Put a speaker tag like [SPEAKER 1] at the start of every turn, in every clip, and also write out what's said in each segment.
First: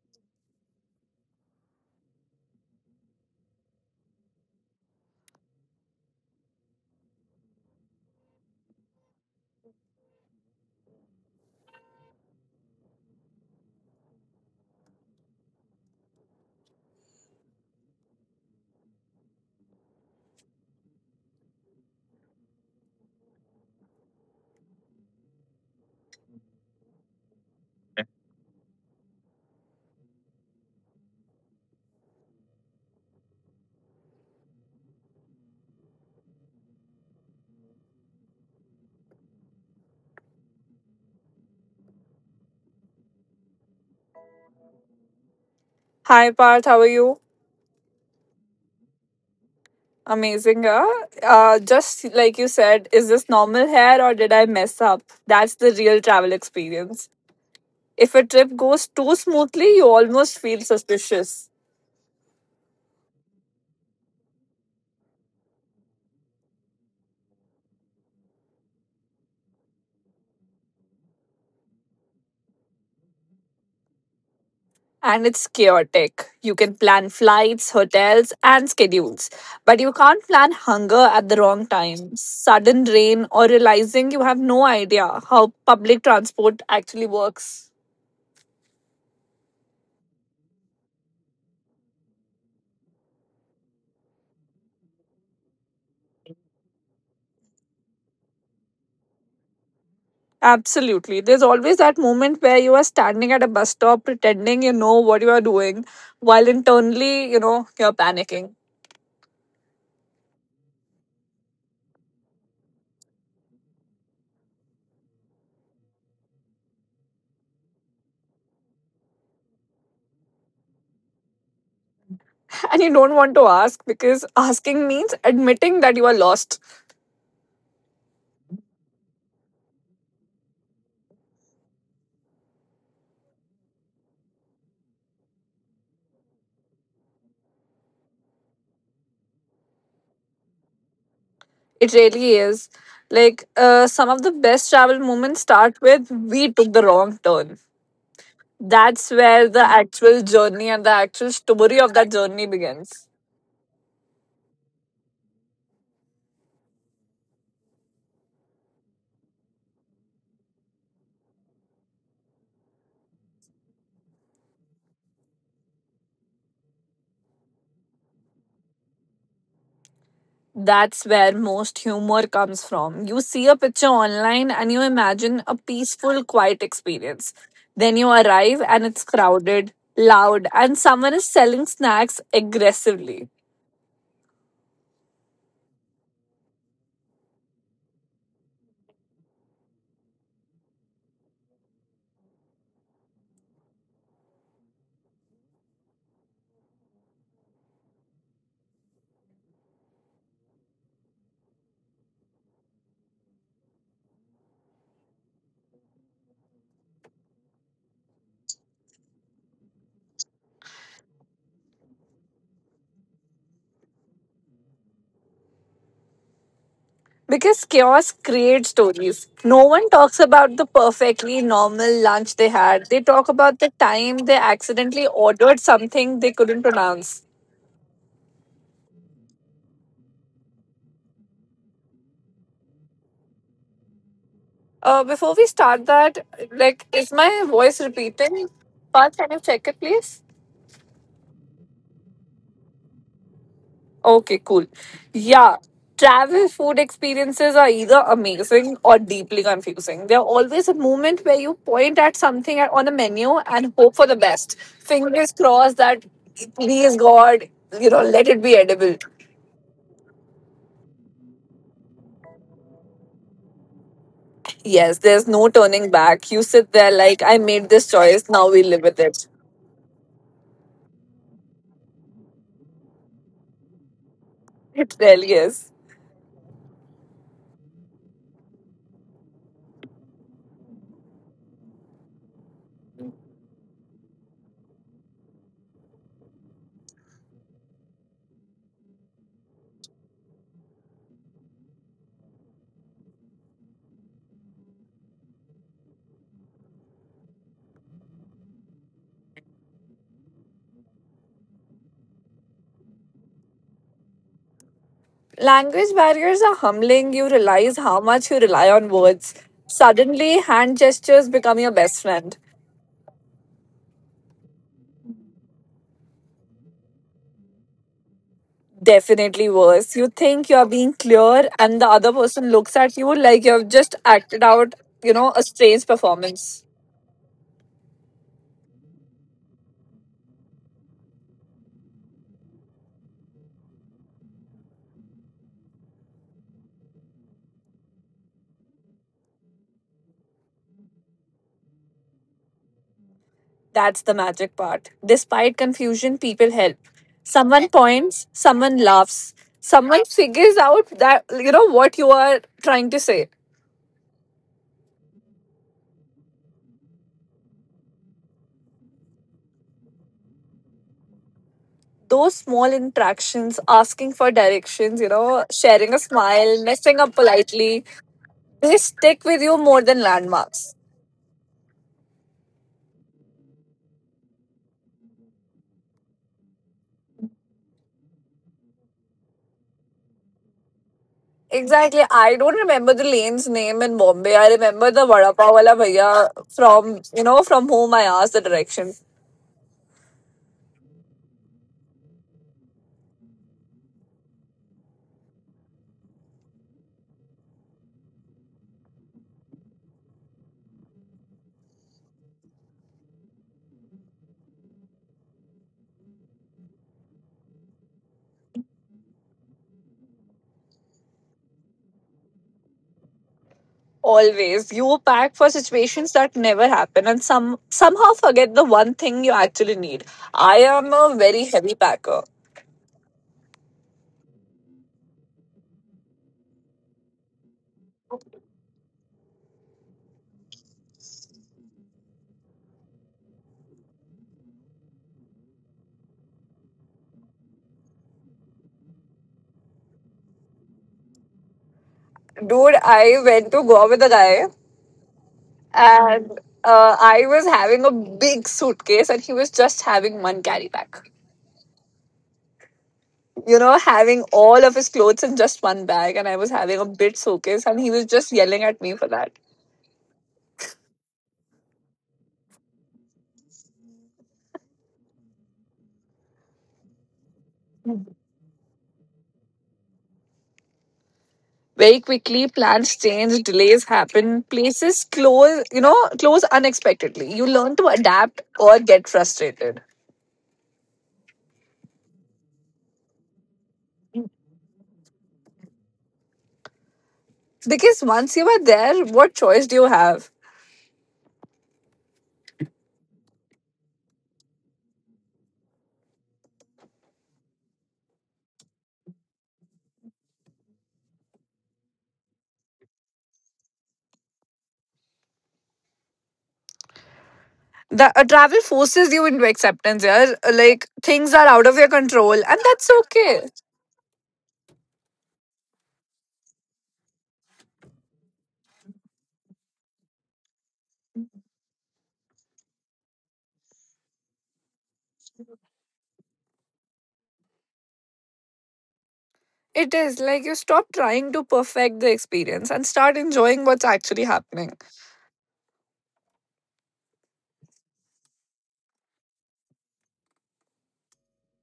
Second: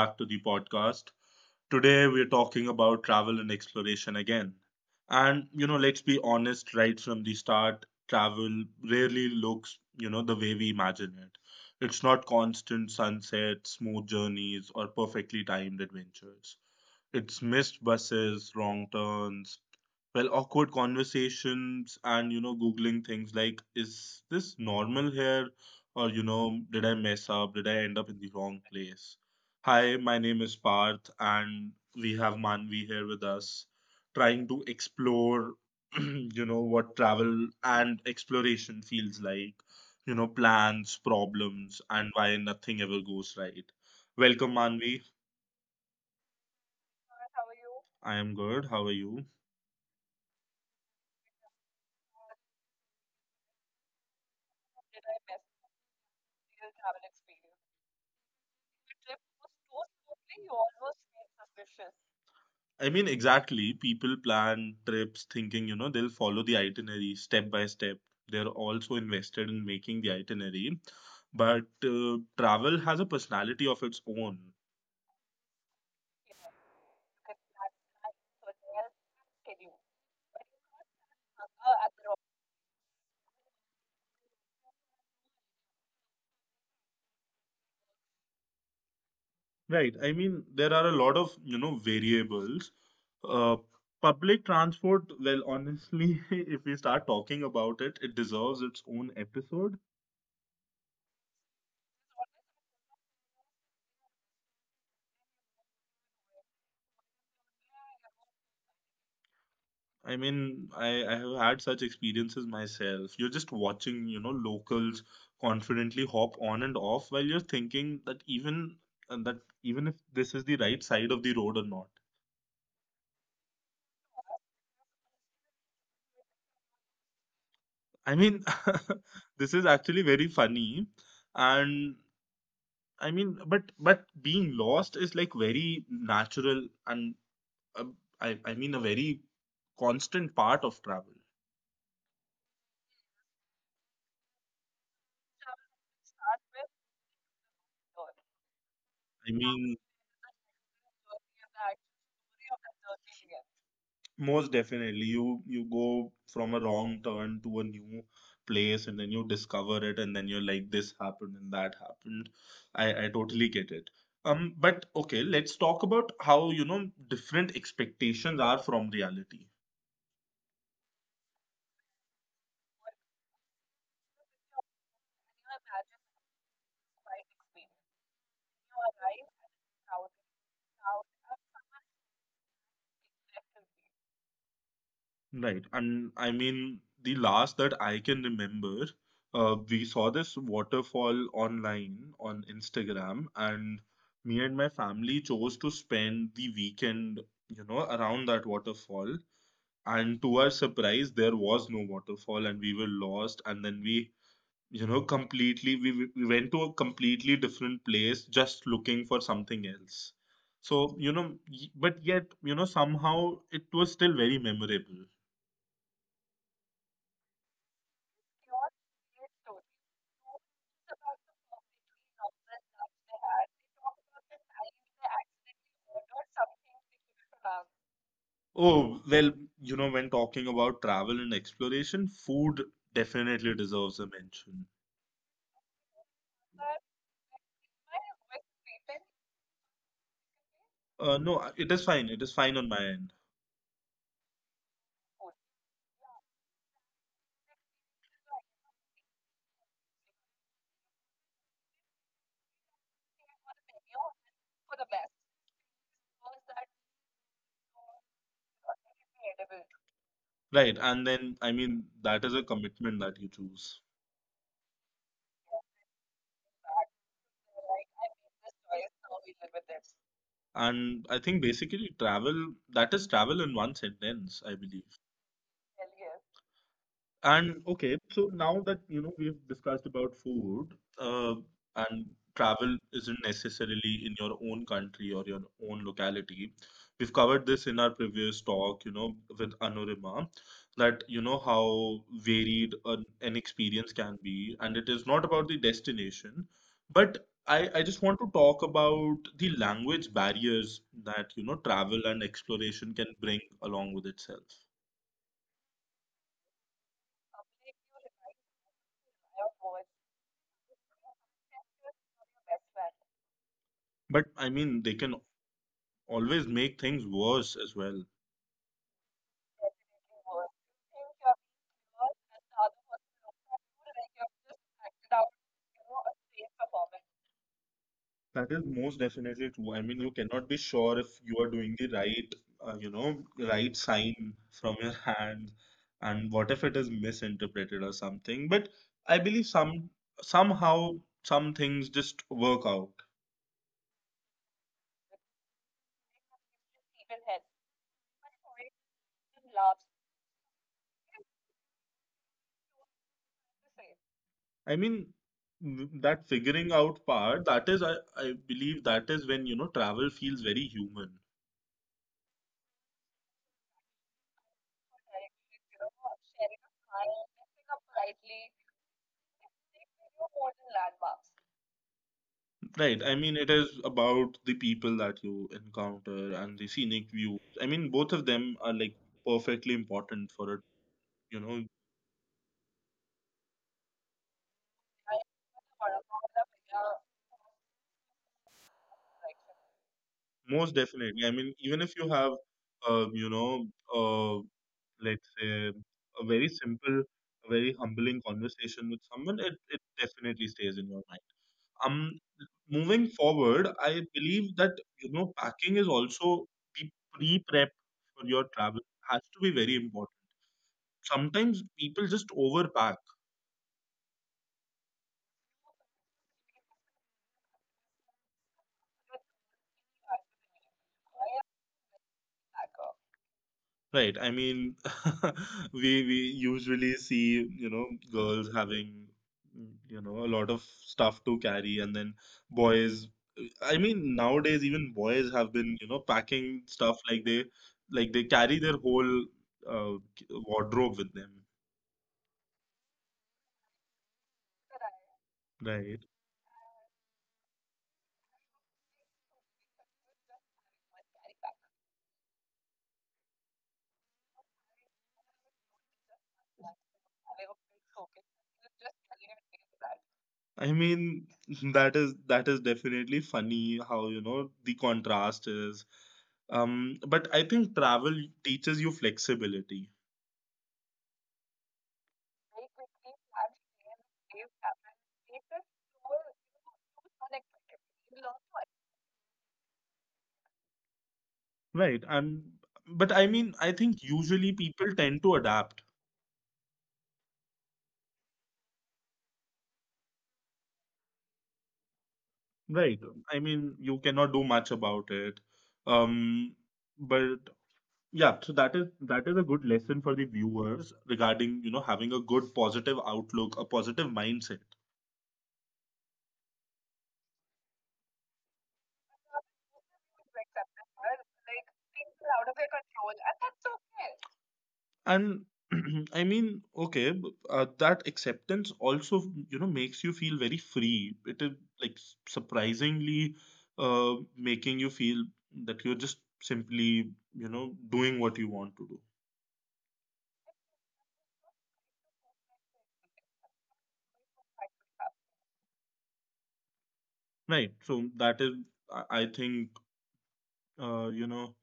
[SPEAKER 1] back to the podcast. Today, we're talking about travel and exploration again. Let's be honest right from the start, travel rarely looks, the way we imagine it. It's not constant sunsets, smooth journeys, or perfectly timed adventures. It's missed buses, wrong turns, well, awkward conversations, and googling things like, is this normal here? Or, did I mess up? Did I end up in the wrong place? Hi, my name is Parth, and we have Manvi here with us, trying to explore, what travel and exploration feels like, plans, problems, and why nothing ever goes right. Welcome, Manvi.
[SPEAKER 2] Hi Parth, how are you?
[SPEAKER 1] I am good. How are you?
[SPEAKER 2] Amazing, yeah. Just like you said, is this normal hair or did I mess up? That's the real travel experience. If a trip goes too smoothly, you almost feel suspicious.
[SPEAKER 1] I mean, exactly. People plan trips thinking, they'll follow the itinerary step by step. They're also invested in making the itinerary. But travel has a personality of its own,
[SPEAKER 2] And it's chaotic. You can plan flights, hotels, and schedules, but you can't plan hunger at the wrong time, sudden rain, or realizing you have no idea how public transport actually works.
[SPEAKER 1] right? I mean, there are a lot of, variables. Uh, public transport, well, honestly, if we start talking about it, it deserves its own episode.
[SPEAKER 2] Absolutely. There's always that moment where you are standing at a bus stop pretending you know what you are doing while internally, you're panicking.
[SPEAKER 1] I mean, I have had such experiences myself. You're just watching, locals confidently hop on and off while you're thinking that even if this is the right side of the road or not.
[SPEAKER 2] And you don't want to ask because asking means admitting that you are lost.
[SPEAKER 1] I mean, this is actually very funny, and I mean, but being lost is like very natural and uh, I mean a very constant part of travel.
[SPEAKER 2] It really is. Like, some of the best travel moments start with we took the wrong turn. That's
[SPEAKER 1] I
[SPEAKER 2] where the
[SPEAKER 1] mean,
[SPEAKER 2] actual journey and the actual story of that journey begins.
[SPEAKER 1] most definitely, you go from a wrong turn to a new place, and then you discover it, and then you're like, this happened and that happened. I totally get it. But okay, let's talk about how different expectations are from reality,
[SPEAKER 2] That's where most humor comes from. You see a picture online and you imagine a peaceful, quiet experience. Then you arrive and it's crowded, loud, and someone is selling snacks aggressively.
[SPEAKER 1] right? And I mean, the last that I can remember, we saw this waterfall online on Instagram, and me and my family chose to spend the weekend, around that waterfall, and to our surprise there was no waterfall and we were lost and then we completely we, we went to a completely different place just looking for something else. So but yet somehow it was still very memorable.
[SPEAKER 2] Because chaos creates stories. No one talks about the perfectly normal lunch they had. They talk about the time they accidentally ordered something they couldn't pronounce.
[SPEAKER 1] Oh well, when talking about travel and exploration, food definitely deserves a mention.
[SPEAKER 2] Before we start that, like, is my voice repeating? Parth, can you check it, please?
[SPEAKER 1] No, it is fine, it is fine on my end.
[SPEAKER 2] Okay, cool. Yeah. Travel food experiences are either amazing or deeply confusing. They're always a moment where you point at on the menu and hope for the best. Fingers crossed that, please God, let it be edible.
[SPEAKER 1] Right, and then I mean that is a commitment that you choose.
[SPEAKER 2] Yes, there's no turning back. You sit there like, I made this choice, now we live with it.
[SPEAKER 1] And I think basically travel, that is travel in one sentence, I
[SPEAKER 2] It
[SPEAKER 1] believe.
[SPEAKER 2] really is.
[SPEAKER 1] And okay, so now that we've discussed about food, uh, and travel isn't necessarily in your own country or your own locality. We've covered this in our previous talk, with Anurima, that how varied an experience can be, and it is not about the destination, but I just want to talk about the language barriers that travel and exploration can bring along with itself.
[SPEAKER 2] Language barriers are humbling. You realize how much you rely on words. Suddenly, hand gestures become your best friend.
[SPEAKER 1] But I mean, they can always make things worse as well.
[SPEAKER 2] Definitely worse. You think you're being clear, and the other person looks at you like you've just acted out, a strange performance.
[SPEAKER 1] That is most definitely true. I mean, you cannot be sure if you are doing the right, right sign from your hand, and what if it is misinterpreted or something. But I believe somehow some things just work out.
[SPEAKER 2] That's the magic part. Despite confusion, people help. Someone points, someone laughs, someone figures out that, what you are trying to say.
[SPEAKER 1] I mean, that figuring out part, that is, I believe that is when, travel feels very human.
[SPEAKER 2] Those small interactions, asking for directions, sharing a smile, messing up politely, they stick with you more than landmarks.
[SPEAKER 1] Right. I mean, it is about the people that you encounter and the scenic views. I mean, both of them are like perfectly important for it, you know,
[SPEAKER 2] Exactly. I don't remember the lane's name in Bombay. I remember the Vada Pav wala bhaiya from whom I asked the direction.
[SPEAKER 1] most definitely. I mean, even if you have, um, you know, uh, let's say a very simple, a very humbling conversation with someone, it definitely stays in your mind. Um, moving forward, I believe that, packing is also the prep for your travel has to be very important. Sometimes people just overpack.
[SPEAKER 2] Always. You pack for situations that never happen and somehow forget the one thing you actually need. I am a very heavy packer.
[SPEAKER 1] Right. I mean, we usually see, girls having, a lot of stuff to carry, and then boys. I mean, nowadays even boys have been, packing stuff like they carry their whole uh, wardrobe with them.
[SPEAKER 2] Dude, I went to Goa with a guy
[SPEAKER 1] Right.
[SPEAKER 2] and I was having a big suitcase and he was just having one carry pack. You know, having all of his clothes in just one bag, and I was having a bit showcase, and he was just yelling at me for that.
[SPEAKER 1] I mean, that is definitely funny how, the contrast is. But I think travel teaches you flexibility.
[SPEAKER 2] Very quickly, plans change, delays happen, places close unexpectedly. You learn to adapt or get frustrated.
[SPEAKER 1] Right. And but I mean, I think usually people tend to adapt,
[SPEAKER 2] Because once you are there, what choice do you have?
[SPEAKER 1] right? I mean, you cannot do much about it. Um, but yeah, so that is a good lesson for the viewers regarding, having a good positive outlook, a positive mindset.
[SPEAKER 2] The travel forces you into acceptance, yeah. Like things are out of your control, and that's okay.
[SPEAKER 1] And I mean okay that acceptance also makes you feel very free. It is like surprisingly making you feel that you're just simply doing what you want to do.
[SPEAKER 2] It is like you stop trying to perfect the experience and start enjoying what's actually happening.
[SPEAKER 1] Right, so that is I think, uh, you know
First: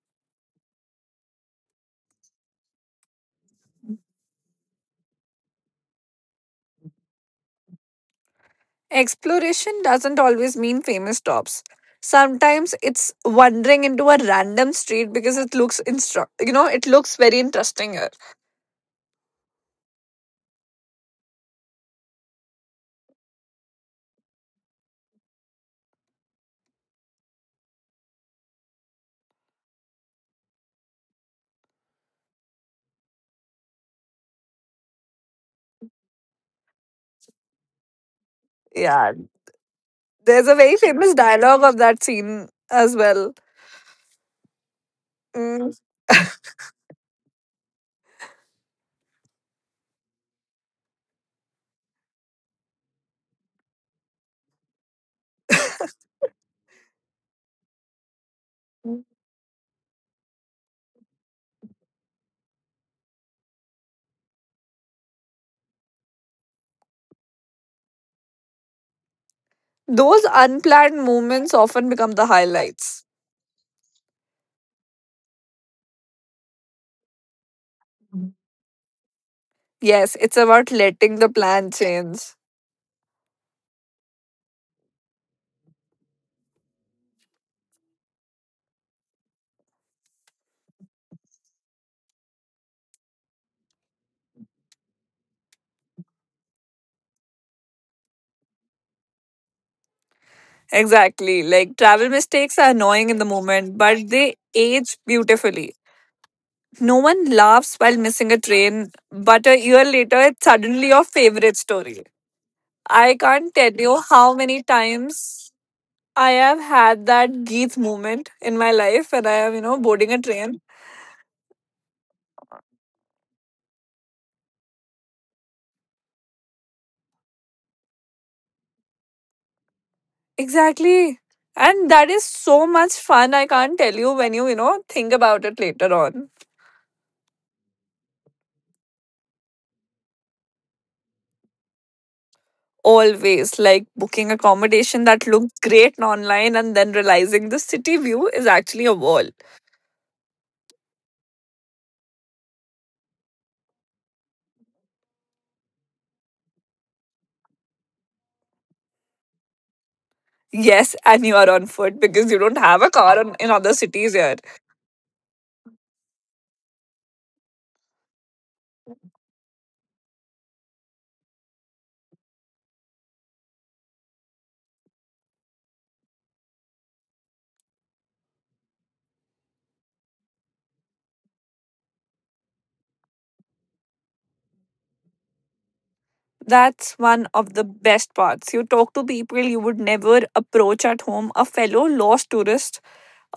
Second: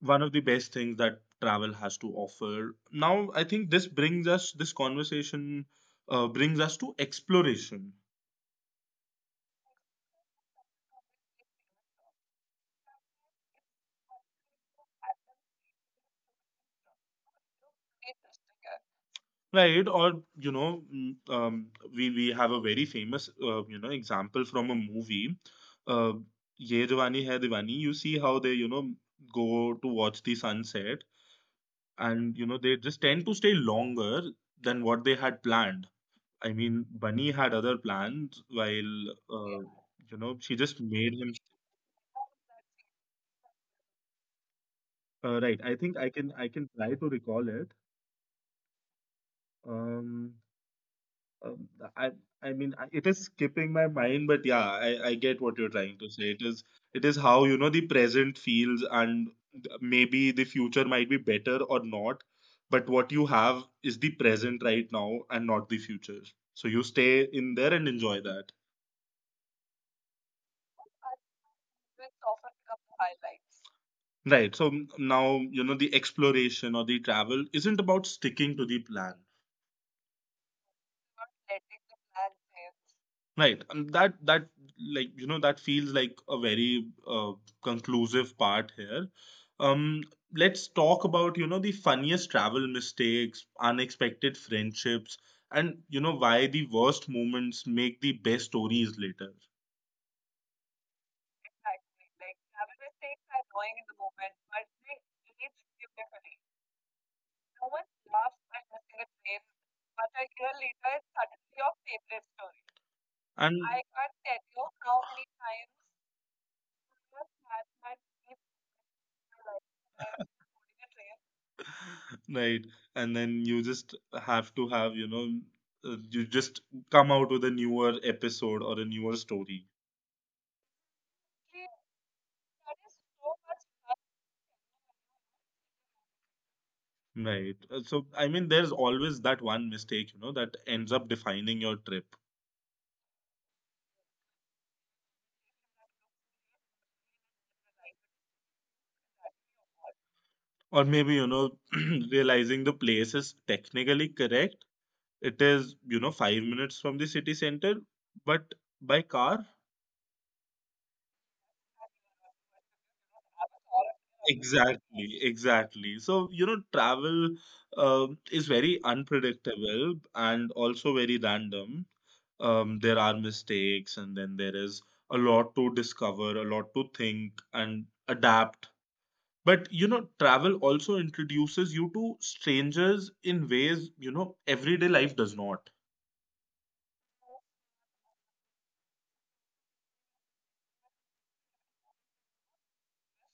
[SPEAKER 1] one of the best things that travel has to offer. Now I think this brings us, this conversation brings us to exploration.
[SPEAKER 2] Exploration doesn't always mean famous stops. Sometimes it's wandering into a random street because it looks it looks very interesting here.
[SPEAKER 1] Right, or we have a very famous example from a movie, uh, Ye Jawani Hai Diwani. You see how they go to watch the sunset, and they just tend to stay longer than what they had planned. I mean, Bunny had other plans,
[SPEAKER 2] Yeah.
[SPEAKER 1] while you know
[SPEAKER 2] There's a
[SPEAKER 1] she
[SPEAKER 2] very
[SPEAKER 1] just
[SPEAKER 2] famous
[SPEAKER 1] made him.
[SPEAKER 2] dialogue of that scene as well.
[SPEAKER 1] Right,
[SPEAKER 2] Mm.
[SPEAKER 1] I think I can try to recall it. Um, Um, I I mean it is skipping my mind, but yeah, I get what you're trying to say. It is how the present feels, and maybe the future might be better or not, but what you have is the present right now and not the future. So you stay in there and enjoy that.
[SPEAKER 2] Those unplanned movements often become the highlights.
[SPEAKER 1] Right. So now you know the exploration or the travel isn't about sticking to the plan.
[SPEAKER 2] Yes, it's about letting the plan change.
[SPEAKER 1] Right. And that like that feels like a very conclusive part here. Um, let's talk about the funniest travel mistakes, unexpected friendships, and why the worst moments make the best stories later.
[SPEAKER 2] Exactly. Like travel mistakes are annoying in the moment, but they age beautifully. No one laughs while missing a train, but a year later, it's suddenly your favorite story. I can't
[SPEAKER 1] And
[SPEAKER 2] tell you how many times I have had that Geeth moment in my life when I am, boarding a train.
[SPEAKER 1] many times, right, and then you just have to have you just come out with a newer episode or a newer story.
[SPEAKER 2] Exactly. And that is so much fun. I can't tell you when you, think about it later on.
[SPEAKER 1] Right. So, I mean, there's always that one mistake, that ends up defining your trip.
[SPEAKER 2] Always like booking accommodation that looks great online and then realizing the city view is actually a wall.
[SPEAKER 1] Or maybe, realizing the place is technically correct. It is, 5 minutes from the city center, but by car?
[SPEAKER 2] Yes, and you are on foot because you don't have a car on, in other cities here.
[SPEAKER 1] Exactly, exactly. So, travel is very unpredictable and also very random. There are mistakes, and then there is a lot to discover, a lot to think and adapt. But travel also introduces you to strangers in ways, everyday life does not.
[SPEAKER 2] That's one of the best parts. You talk to people you would never approach at home, a fellow lost tourist,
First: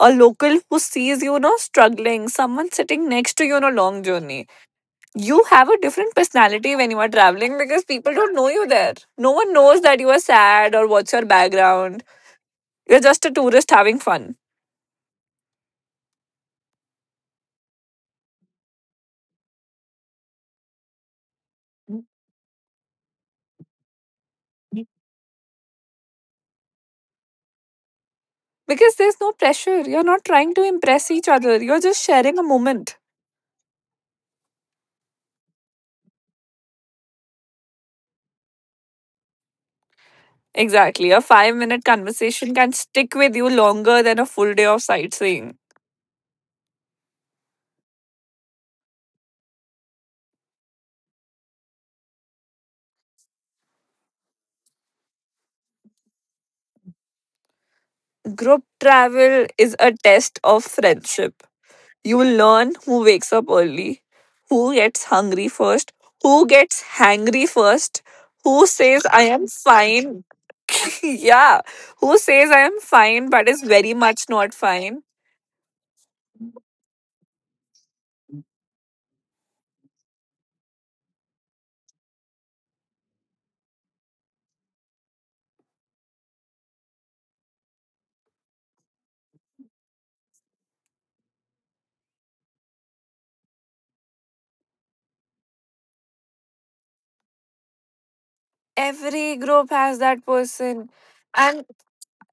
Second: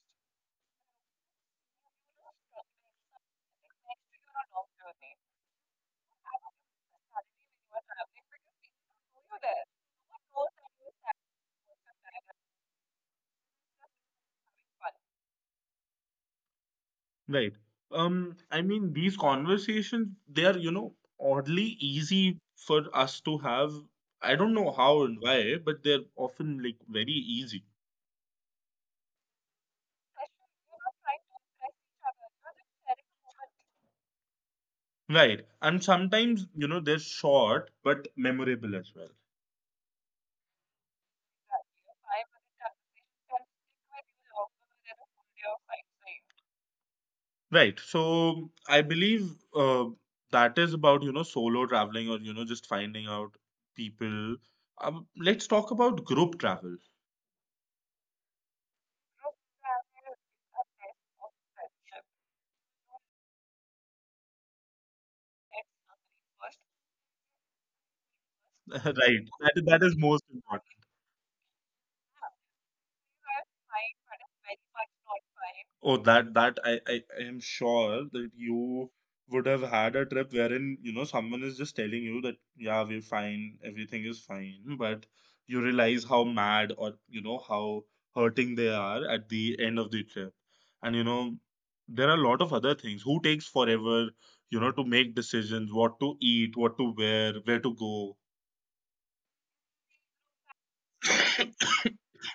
[SPEAKER 2] a local who sees you, struggling, someone sitting next to you on a long journey. You have a different personality when you are traveling because people don't know you there. No one knows that you are sad or what's your background. You're just a tourist having fun.
[SPEAKER 1] Right. I mean, these conversations, they are, oddly easy for us to have. I don't know how and why, but they're often like very easy.
[SPEAKER 2] Because there's no pressure. You're not trying to impress each other. You're just sharing a moment.
[SPEAKER 1] Right. And sometimes, they're short but memorable as well.
[SPEAKER 2] Exactly. A 5 minute conversation can stick with you longer than a full day of sightseeing.
[SPEAKER 1] Right. So I believe that is about, solo traveling or, just finding out people. Let's talk about group travel.
[SPEAKER 2] Group travel is a test of friendship. You will learn who wakes up early, who gets hungry first, who gets hangry first, who says,
[SPEAKER 1] Right.
[SPEAKER 2] I am
[SPEAKER 1] That is
[SPEAKER 2] fine.
[SPEAKER 1] most important.
[SPEAKER 2] Yeah. Who says, I am fine, but is very much not fine.
[SPEAKER 1] Oh, that that I am sure that you would have had a trip wherein, someone is just telling you that yeah, we're fine, everything is fine, but you realize how mad or how hurting they are at the end of the trip. And there are a lot of other things. Who takes forever, to make decisions, what to eat, what to wear, where to go.
[SPEAKER 2] Every group has that person, and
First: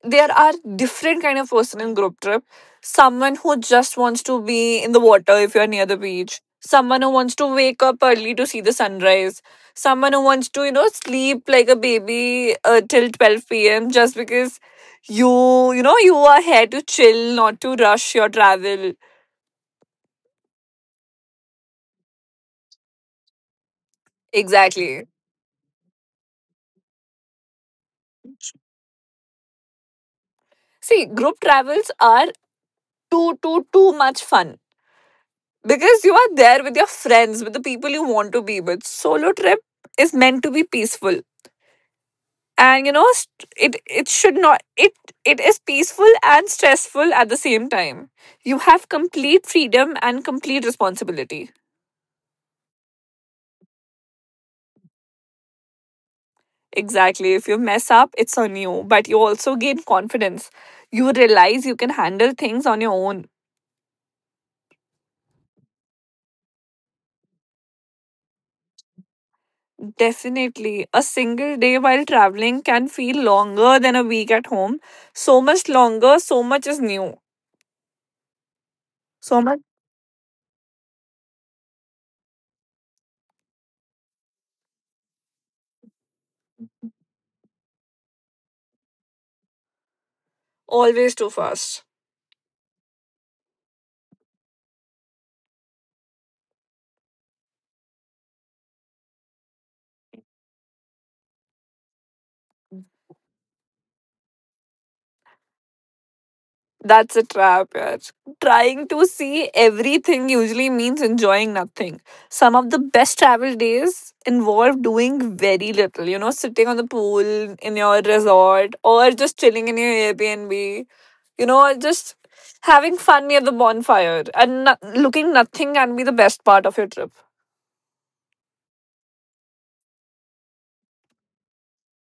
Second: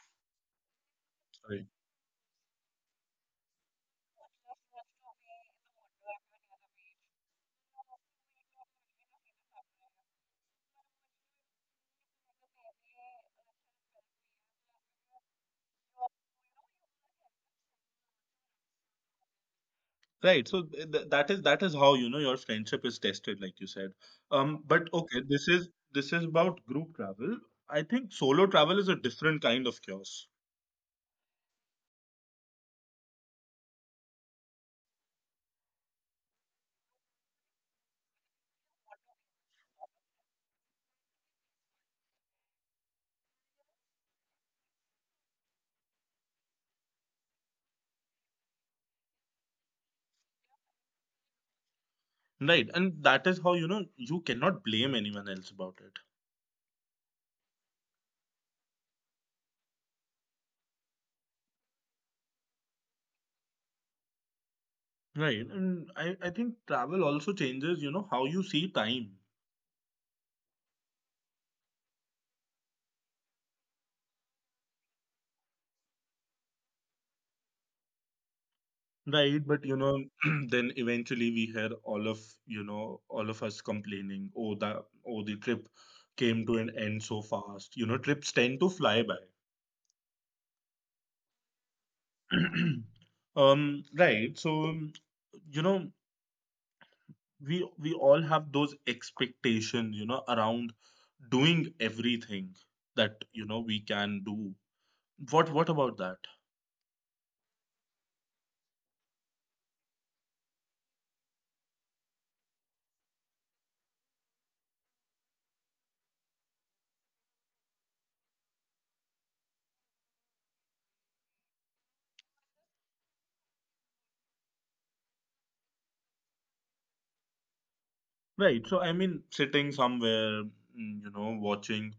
[SPEAKER 2] there are different kind of person in group trip. Someone who just wants to be in the water if you're near the beach, someone who wants to wake up early to see the sunrise, someone who wants to sleep like a baby till 12 p.m. just because you know you are here to chill, not to rush your travel.
[SPEAKER 1] Right. So that is how your friendship is tested, like you said. But
[SPEAKER 2] Exactly.
[SPEAKER 1] okay, this is about group travel. I think solo travel is a different kind of chaos.
[SPEAKER 2] See, group travels are too much fun because you are there with your friends, with the people you want to be with. Solo trip is meant to be peaceful, and you know st- it should not it it is peaceful and stressful at the same time. You have complete freedom and complete responsibility.
[SPEAKER 1] Right. And that is how you cannot blame anyone else about it.
[SPEAKER 2] Exactly, if you mess up it's on you, but you also gain confidence. You realize you can handle things on your own.
[SPEAKER 1] Right. And I think travel also changes, how you see time.
[SPEAKER 2] Definitely. A single day while traveling can feel longer than a week at home. So much longer, so much is new, so
[SPEAKER 1] Right.
[SPEAKER 2] much
[SPEAKER 1] But then eventually we hear all of all of us complaining, oh the oh, the trip came to an end so fast. You know, trips tend to fly by.
[SPEAKER 2] Always too fast.
[SPEAKER 1] Um, right. So, um, you know, we all have those expectations, around doing everything that, we can do. What about that?
[SPEAKER 2] That's a trap, yeah. Trying to see everything usually means enjoying nothing. Some of the best travel days involve doing very little, you know, sitting on the pool in your resort or just chilling in your Airbnb, you know, or just having fun near the bonfire, and looking nothing can be the best part of your trip.
[SPEAKER 1] Right. So, I mean, sitting somewhere, watching,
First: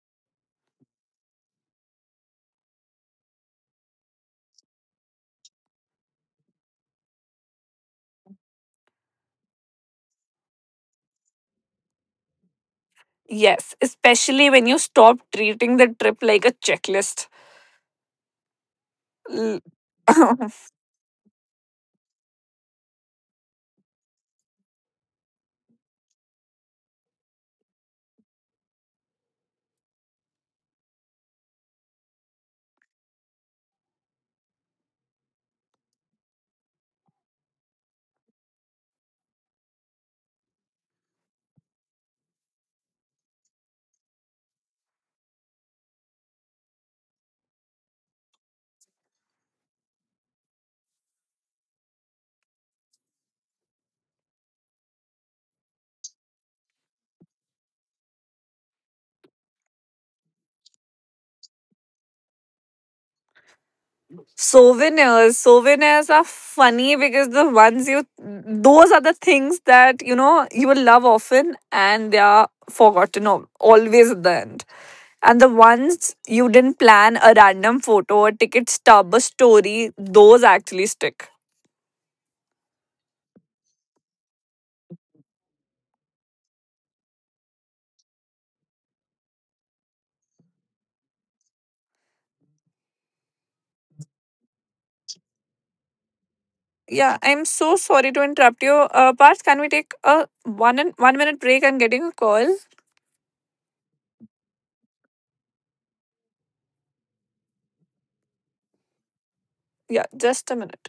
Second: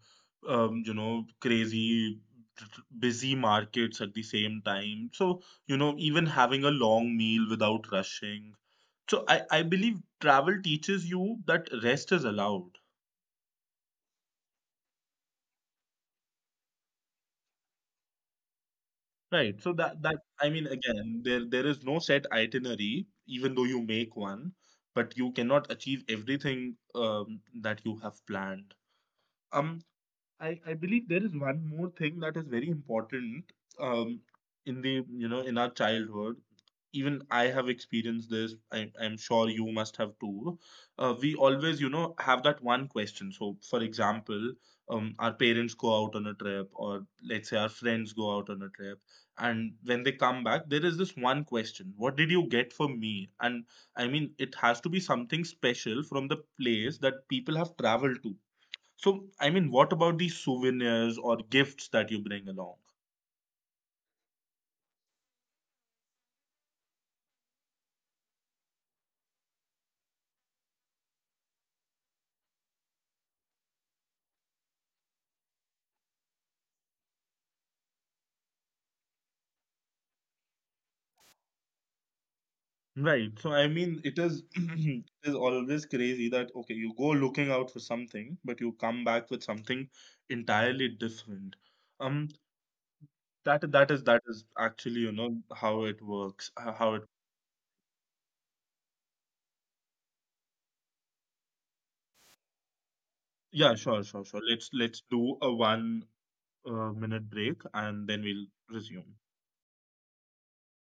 [SPEAKER 1] crazy busy markets at the same time. So, even having a long meal without rushing. So I believe travel teaches you that rest is allowed.
[SPEAKER 2] Yes, especially when you stop treating the trip like a checklist.
[SPEAKER 1] Right. So
[SPEAKER 2] L-
[SPEAKER 1] that I mean again, there is no set itinerary, even though you make one, but you cannot achieve everything that you have planned. Um, I believe there is one more thing that is very important um, in the in our childhood. Even I have experienced this. I'm sure you must have too. We always have that one question. So for example, our parents go out on a trip, or let's say our friends go out on a trip, and when they come back, there is this one question: What did you get for me? And I mean, it has to be something special from the place that people have traveled to. So, I mean, what about the souvenirs or gifts that you bring along?
[SPEAKER 2] souvenirs are funny because the ones you those are the things that you know you will love often and they are forgotten always at the end, and the ones you didn't plan, a random photo, a ticket stub, a story, those actually stick.
[SPEAKER 1] Right. So, I mean, it is it is always crazy that, okay, you go looking out for something, but you come back with something entirely different. Um, that is actually how it works. H- How it
[SPEAKER 2] Yeah, I'm so sorry to interrupt you, Parth, can we take a 1 and 1 minute break? I'm getting a call.
[SPEAKER 1] Yeah, sure, sure, sure. Let's do a one minute break, and then we'll resume.
[SPEAKER 2] Yeah, just a minute.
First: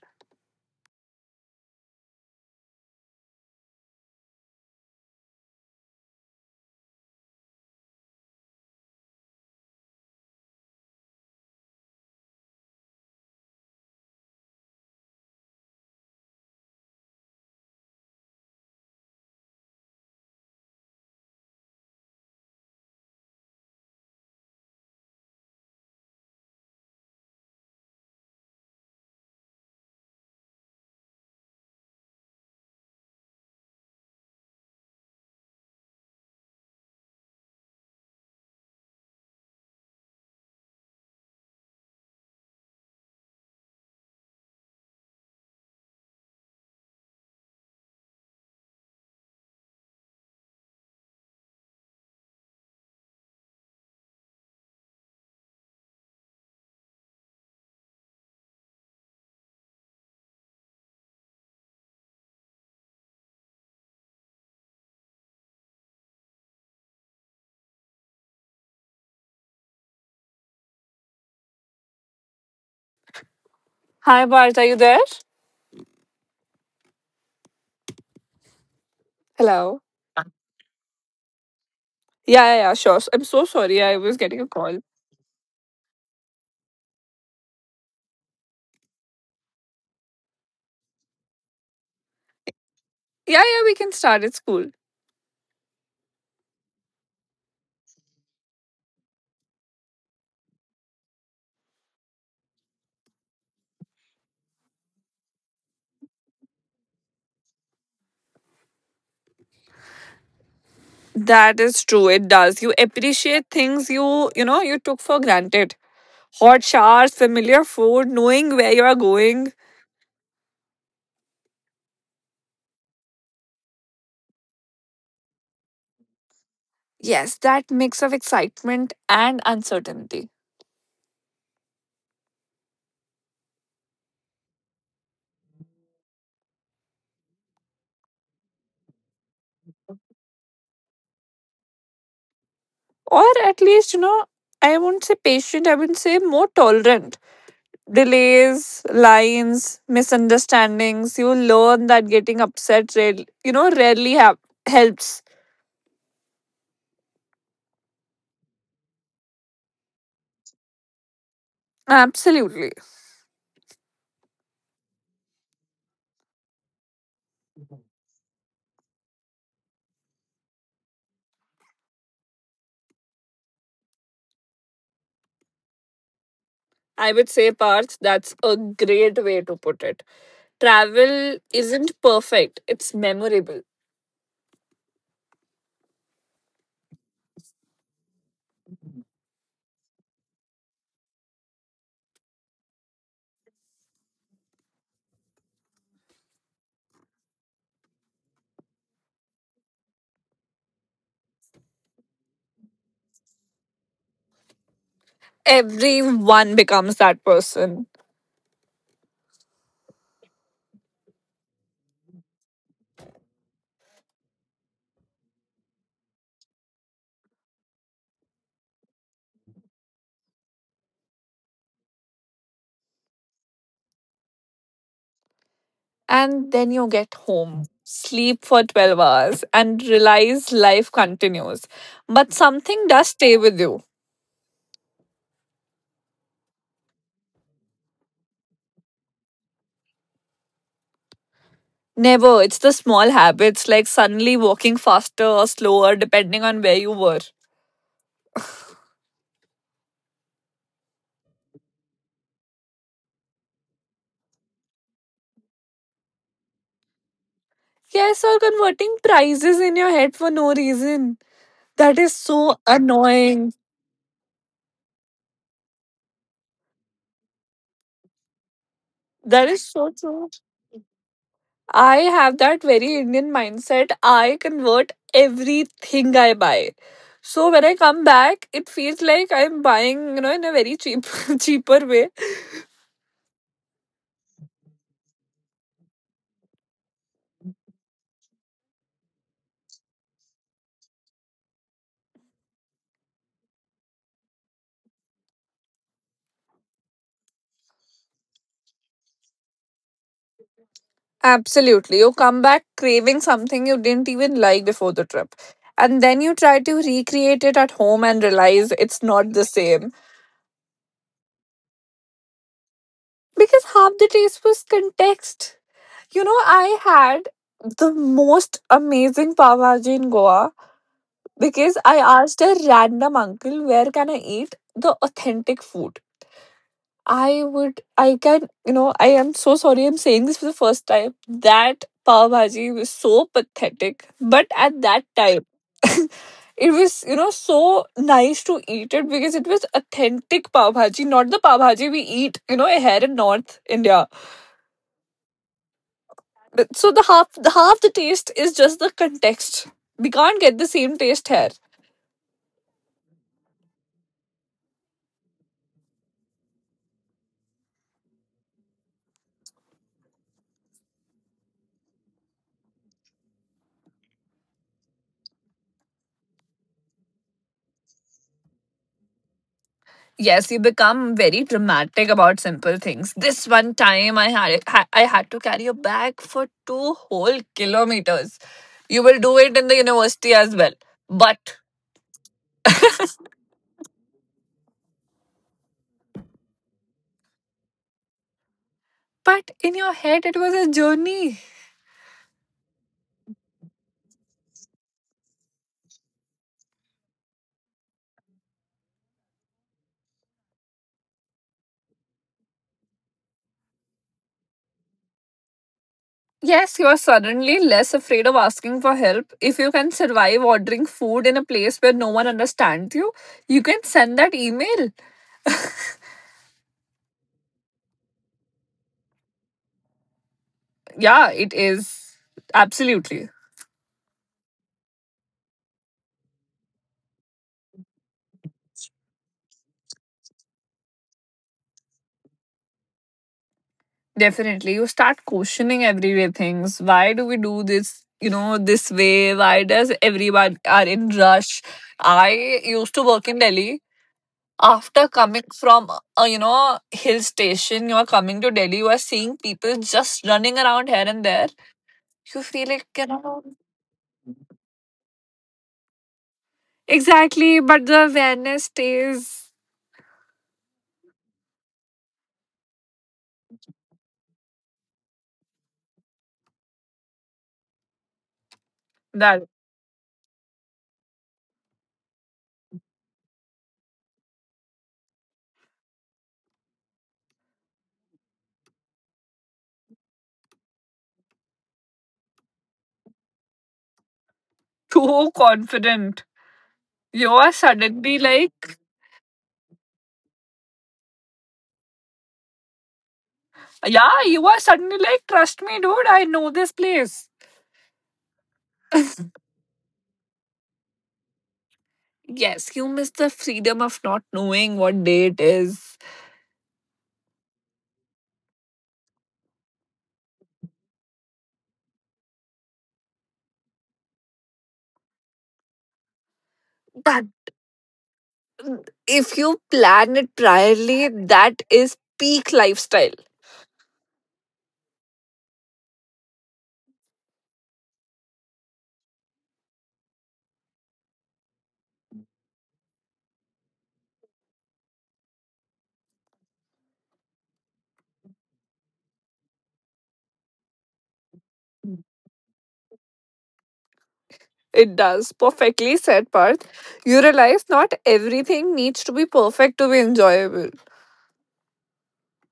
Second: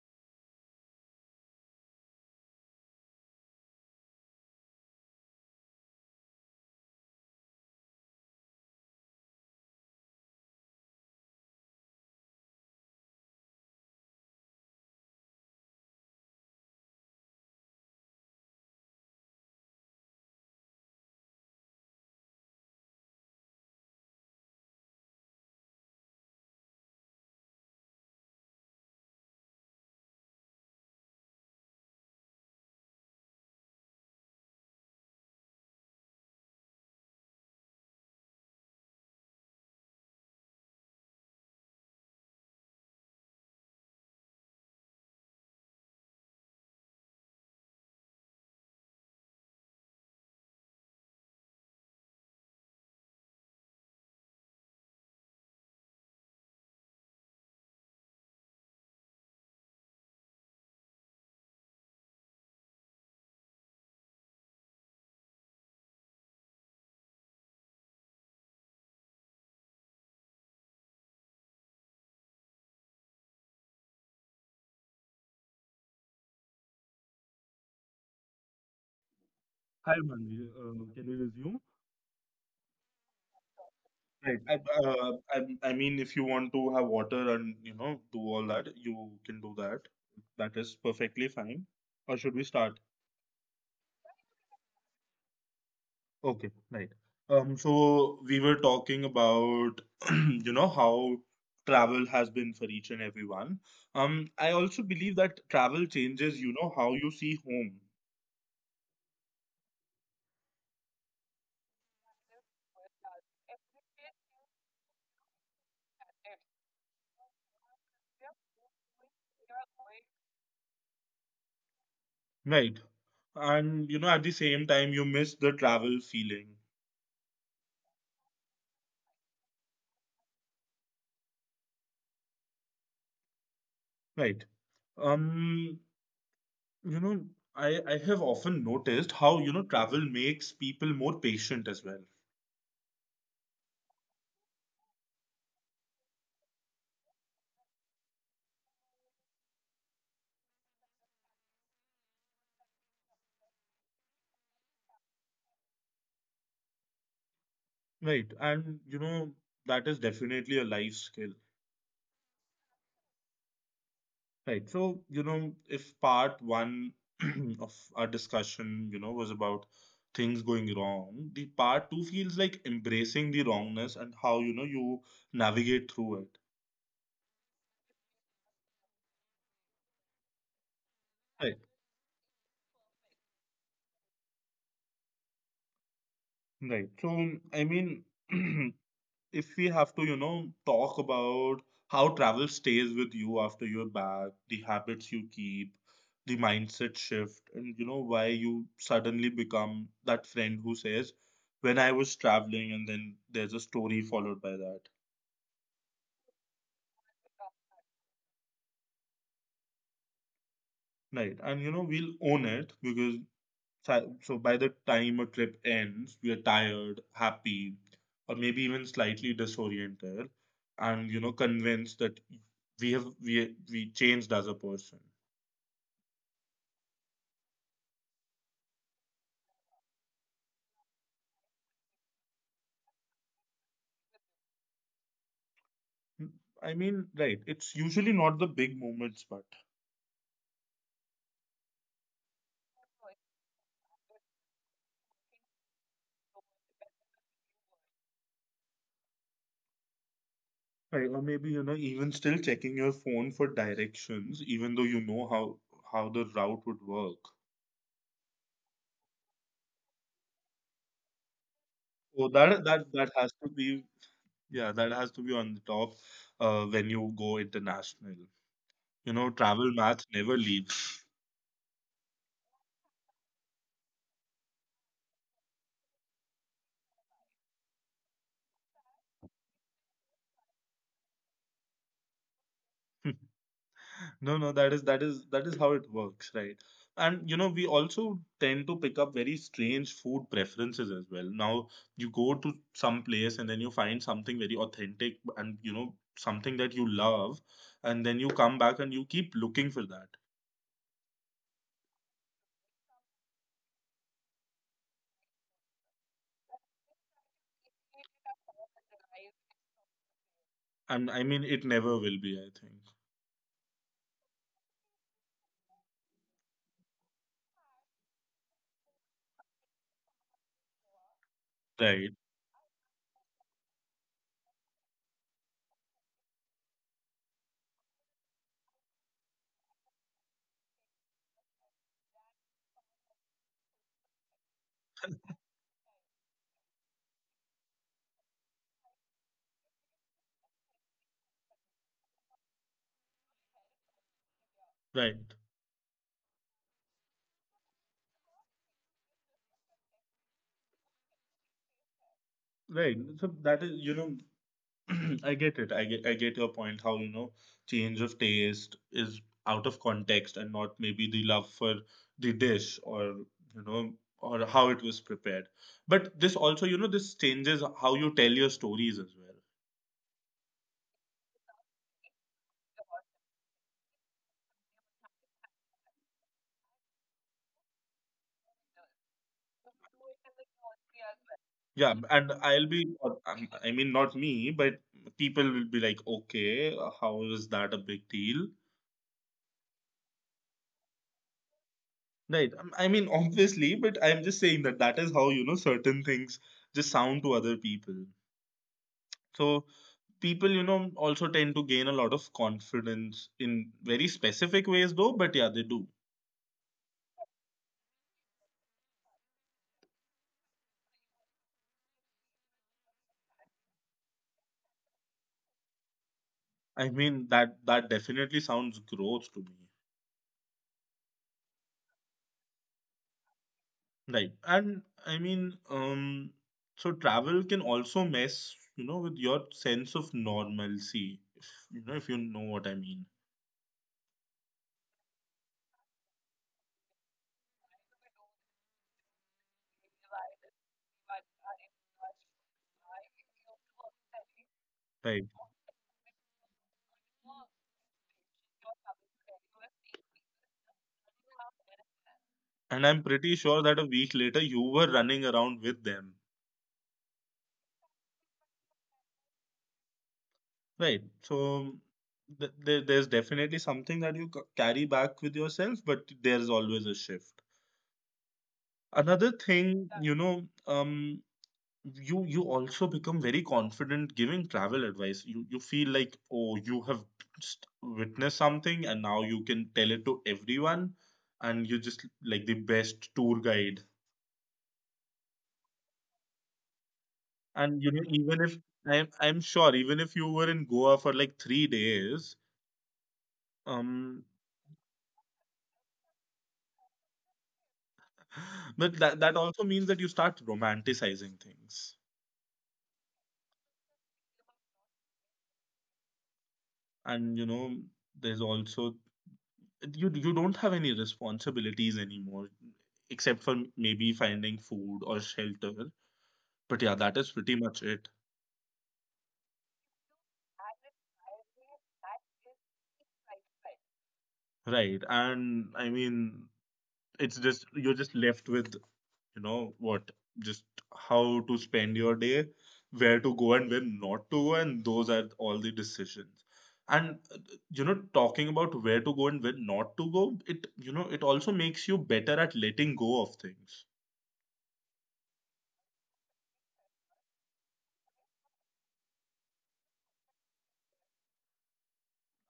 [SPEAKER 2] Hi, Bart, are you there? Hello.
[SPEAKER 1] Hi, Manvi. Can we resume?
[SPEAKER 2] Yeah, yeah, yeah, sure. I'm so sorry. I was getting
[SPEAKER 1] Right.
[SPEAKER 2] a
[SPEAKER 1] I,
[SPEAKER 2] call.
[SPEAKER 1] uh, I, I mean, if you want to have water and, do all that, you can do that. That is perfectly fine. Or should we start?
[SPEAKER 2] Yeah, yeah, we can start. It's cool.
[SPEAKER 1] Okay, right. So we were talking about, how travel has been for each and everyone. I also believe that travel changes, how you see home.
[SPEAKER 2] That is true. It does. You appreciate things you took for granted. Hot showers, familiar food, knowing where you are going.
[SPEAKER 1] Right. And, at the same time, you miss the travel feeling.
[SPEAKER 2] Yes, that mix of excitement and uncertainty.
[SPEAKER 1] Right. Um, You know, I have often noticed how, travel makes people more patient as well.
[SPEAKER 2] Or at least, I won't say patient, I would say more tolerant. Delays, lines, misunderstandings. You learn that getting upset, rarely, rarely helps.
[SPEAKER 1] Right. And, that is definitely a life skill.
[SPEAKER 2] Absolutely.
[SPEAKER 1] Right. So, if part one of our discussion, was about things going wrong, the part two feels like embracing the wrongness and how, you navigate through it.
[SPEAKER 2] I would say, Parth, that's a great way to put it. Travel
[SPEAKER 1] Right.
[SPEAKER 2] isn't perfect, it's memorable.
[SPEAKER 1] Right. So, I mean, if we have to, talk about how travel stays with you after you're back, the habits you keep, the mindset shift, and why you suddenly become that friend who says, when I was traveling, and then there's a story followed by that.
[SPEAKER 2] Everyone becomes that person.
[SPEAKER 1] Right. And we'll own it, because so by the time a trip ends, we are tired, happy, or maybe even slightly disoriented, and convinced that we have we changed as a person.
[SPEAKER 2] And then you get home, sleep for 12 hours, and realize life continues. But something does stay with you.
[SPEAKER 1] I mean, right, it's usually not the big moments, but
[SPEAKER 2] Never. It's the small habits like suddenly walking faster or slower depending on where you were.
[SPEAKER 1] right, or maybe even still checking your phone for directions, even though you know how the route would work.
[SPEAKER 2] Yes, or converting prices in your head for no reason. That is
[SPEAKER 1] So
[SPEAKER 2] so
[SPEAKER 1] that has to
[SPEAKER 2] annoying.
[SPEAKER 1] be, yeah, that has to be on the top when you go international. You know,
[SPEAKER 2] That is
[SPEAKER 1] travel
[SPEAKER 2] so
[SPEAKER 1] math
[SPEAKER 2] true.
[SPEAKER 1] never leaves.
[SPEAKER 2] I have that very Indian mindset. I convert everything I buy. So when I come back, it feels like I'm buying, you know, in a very cheap cheaper way.
[SPEAKER 1] No, no, that is how it works, right? And we also tend to pick up very strange food preferences as well. Now, you go to some place and then you find something very authentic and something that you love, and then you come back and you keep looking for that.
[SPEAKER 2] Absolutely. You come back craving something you didn't even like before the trip. And then you try to recreate it at home and realize it's not the same.
[SPEAKER 1] And I mean, it never will be, I think.
[SPEAKER 2] Because half the taste was context. You know, I had the most amazing pav bhaji in Goa because I
[SPEAKER 1] Right,
[SPEAKER 2] asked a random uncle, where can I eat the authentic food? I would, I can, you know, I am so sorry I'm saying this for the first time. That pav bhaji was so pathetic. But at that time, it was, you know, so nice to eat it because it was authentic pav bhaji, not the pav bhaji we eat, you know, here in North India.
[SPEAKER 1] right,
[SPEAKER 2] So the half the taste is just the context. We can't get the same taste here.
[SPEAKER 1] right. So that is, I get it. I get your point how change of taste is out of context and not maybe the love for the dish, or or how it was prepared. But this also this changes how you tell your stories as well.
[SPEAKER 2] Yes, you become very dramatic about simple things. This one time I had to carry a bag for 2 whole kilometers. You will do it in the university as well, but
[SPEAKER 1] Yeah, and I'll be, or I mean, not me, but people will be like, okay, how is that a big deal?
[SPEAKER 2] but in your head it was a journey.
[SPEAKER 1] Right. I mean, obviously, but I'm just saying that that is how certain things just sound to other people. So people, also tend to gain a lot of confidence in very specific ways though, but yeah, they do.
[SPEAKER 2] Yes, you are suddenly less afraid of asking for help. If you can survive ordering food in a place where no one understands you, you can send that email.
[SPEAKER 1] I mean, that definitely sounds growth to me.
[SPEAKER 2] Yeah, it is. Absolutely.
[SPEAKER 1] Right. And I mean, so travel can also mess, with your sense of normalcy, if you know what I mean.
[SPEAKER 2] Definitely. You start questioning everyday things. Why do we do this? You know, this way? Why does everyone are in rush? I used to work in Delhi. After
[SPEAKER 1] Right.
[SPEAKER 2] coming from, you know, hill station, you are coming to Delhi, you are seeing people just running around here and there. You feel like,
[SPEAKER 1] And I'm
[SPEAKER 2] you
[SPEAKER 1] pretty
[SPEAKER 2] know,
[SPEAKER 1] sure that a week later you were running around with them.
[SPEAKER 2] exactly, but the awareness stays.
[SPEAKER 1] Right. So there's definitely something that you carry back with yourself, but there's always a shift. Another
[SPEAKER 2] That
[SPEAKER 1] thing, you also become very confident giving travel advice. You feel like, oh, you have just witnessed something, and now you can tell it to everyone, and you're just like the best tour guide.
[SPEAKER 2] Too confident. You are
[SPEAKER 1] And
[SPEAKER 2] suddenly
[SPEAKER 1] even if
[SPEAKER 2] like,
[SPEAKER 1] I'm sure, even if you were in Goa for like 3 days,
[SPEAKER 2] yeah,
[SPEAKER 1] um
[SPEAKER 2] you are suddenly like, trust me, dude, I know this place.
[SPEAKER 1] but that also means that you start romanticizing things.
[SPEAKER 2] Yes, you miss the freedom of not knowing what day it is.
[SPEAKER 1] And there's also, you don't have any responsibilities anymore, except for maybe finding food or shelter, but yeah, that
[SPEAKER 2] But
[SPEAKER 1] is pretty much it.
[SPEAKER 2] if you plan it priorly, that is peak lifestyle.
[SPEAKER 1] Right. And I mean, it's just, you're just left with, what, just how to spend your day, where to go and where not to go, and those are all the decisions. And talking about where to go and where not to go, it also makes you better at letting go of things.
[SPEAKER 2] It does. Perfectly said, Parth. You realize not everything needs to be perfect to be enjoyable.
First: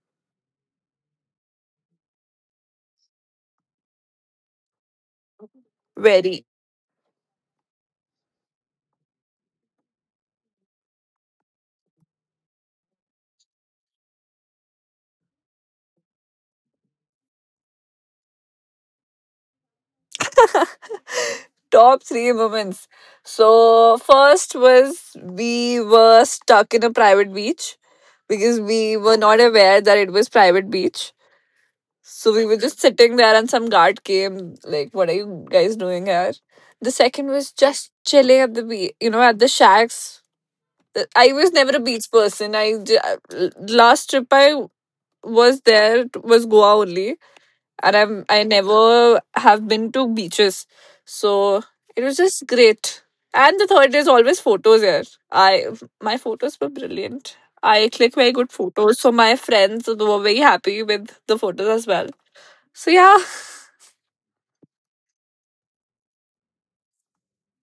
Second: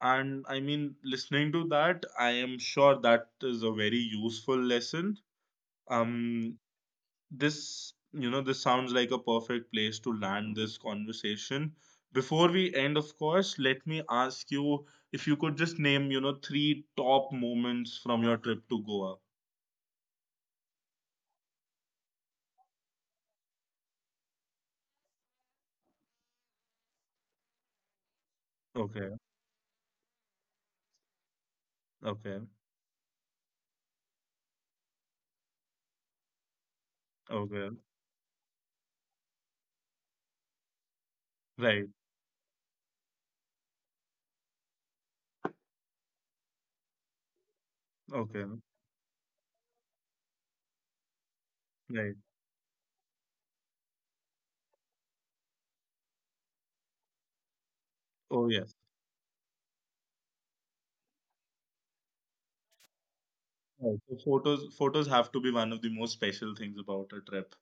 [SPEAKER 1] And I mean, listening to that, I am sure that is a very useful lesson.
[SPEAKER 2] Very.
[SPEAKER 1] Um this you know this sounds like a perfect place to land this conversation. Before we end, of course, let me ask you, if you could just name, three top moments from your trip to Goa.
[SPEAKER 2] Top three moments. So first was we were stuck in a private beach because we were
[SPEAKER 1] Okay.
[SPEAKER 2] not aware that it was private beach. So
[SPEAKER 1] Okay.
[SPEAKER 2] we were just sitting there and some guard came like, "What are you guys doing here?" The second was
[SPEAKER 1] Okay.
[SPEAKER 2] just chilling at the beach, you know, at the shacks. I was never a
[SPEAKER 1] Right.
[SPEAKER 2] beach person. Last trip I was there was Goa only, and I
[SPEAKER 1] Okay.
[SPEAKER 2] never have been to beaches, so it
[SPEAKER 1] Right.
[SPEAKER 2] was just great. And the third is always photos here. I My photos were brilliant. I click very
[SPEAKER 1] Oh,
[SPEAKER 2] good
[SPEAKER 1] yes.
[SPEAKER 2] photos, so my friends they were very happy with the photos as well. So yeah,
[SPEAKER 1] Right. So photos have to be one of the most special things about a trip.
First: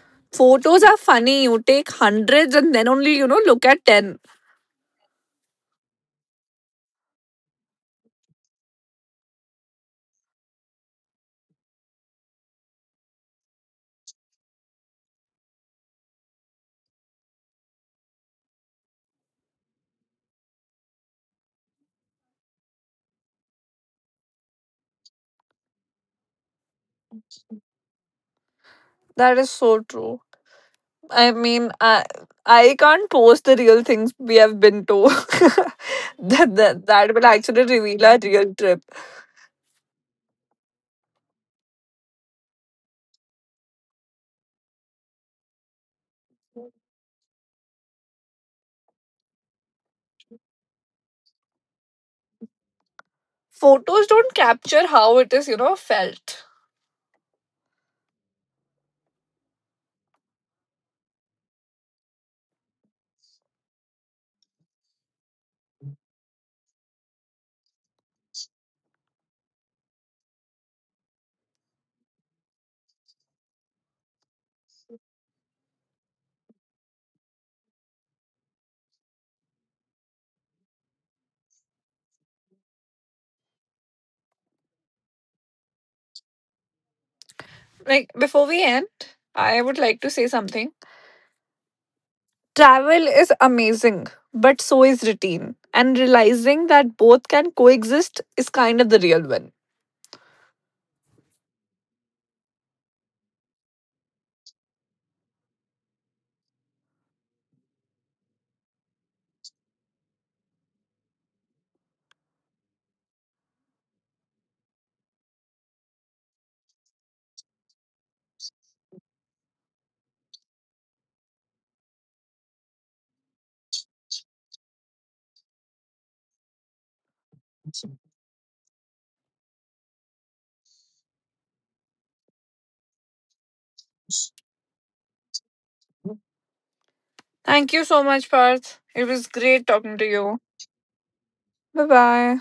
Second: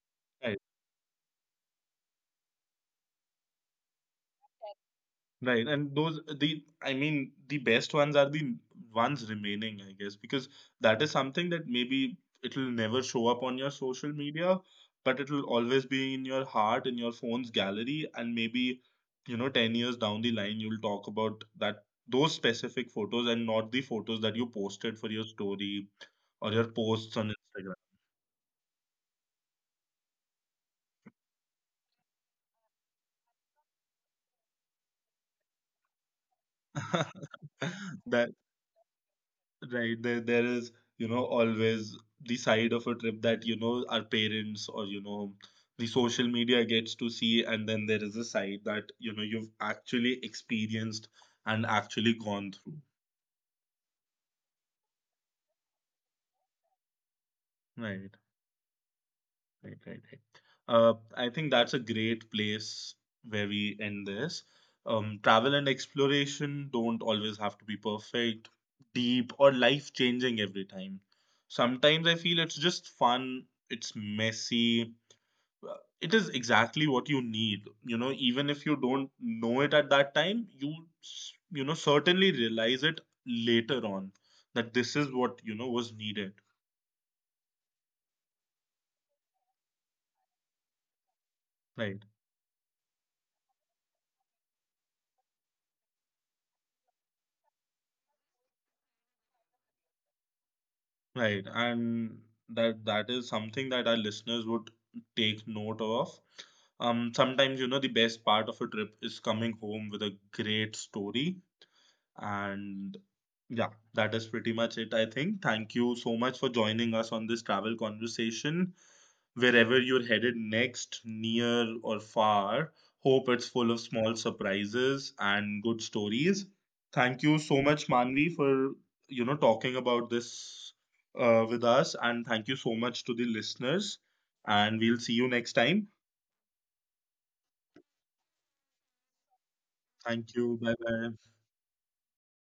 [SPEAKER 2] photos are funny. You take hundreds and then only you know look at 10.
[SPEAKER 1] Right. And those the I mean, the best ones are the ones remaining, I guess, because that is something that maybe it'll never show up on your social media, but it'll always be in your heart, in your phone's gallery, and maybe 10 years down the line you'll talk about that those specific photos and not the photos that you posted for your story or your posts on
[SPEAKER 2] That is so true. I mean, I can't post the real things we have been to.
[SPEAKER 1] Instagram.
[SPEAKER 2] That will actually reveal our
[SPEAKER 1] That.
[SPEAKER 2] real trip.
[SPEAKER 1] Right, there is, always the side of a trip that, our parents or, the social media gets to see, and then there is a side that, you've actually experienced and actually gone through.
[SPEAKER 2] Photos don't capture how it is, you know, felt.
[SPEAKER 1] Right, right, right, right. I think that's a great place where we end this. Travel and exploration don't always have to be perfect, deep, or life-changing every time. Sometimes I feel it's just fun, it's messy, it is exactly what you need, even if you don't know it at that time, you s- you know certainly realize it later on, that this is what was needed.
[SPEAKER 2] Like before we end, I would like to say something.
[SPEAKER 1] Right,
[SPEAKER 2] Travel is amazing, but so is routine. And realizing that both can coexist is kind of the real win.
[SPEAKER 1] right. And that is something that our listeners would take note of. Sometimes the best part of a trip is coming home with a great story. And yeah, that is pretty much it, I think. Thank you so much for joining us on this travel conversation. Wherever you're headed next, near or far, hope it's full of small surprises and good stories. Thank you so much, Manvi, for talking about this, with us, and thank you so much to the listeners. And we'll see you next time.
[SPEAKER 2] Thank you so much, Parth. It was great talking to
[SPEAKER 1] Thank
[SPEAKER 2] you.
[SPEAKER 1] you. Bye bye.
[SPEAKER 2] Bye bye.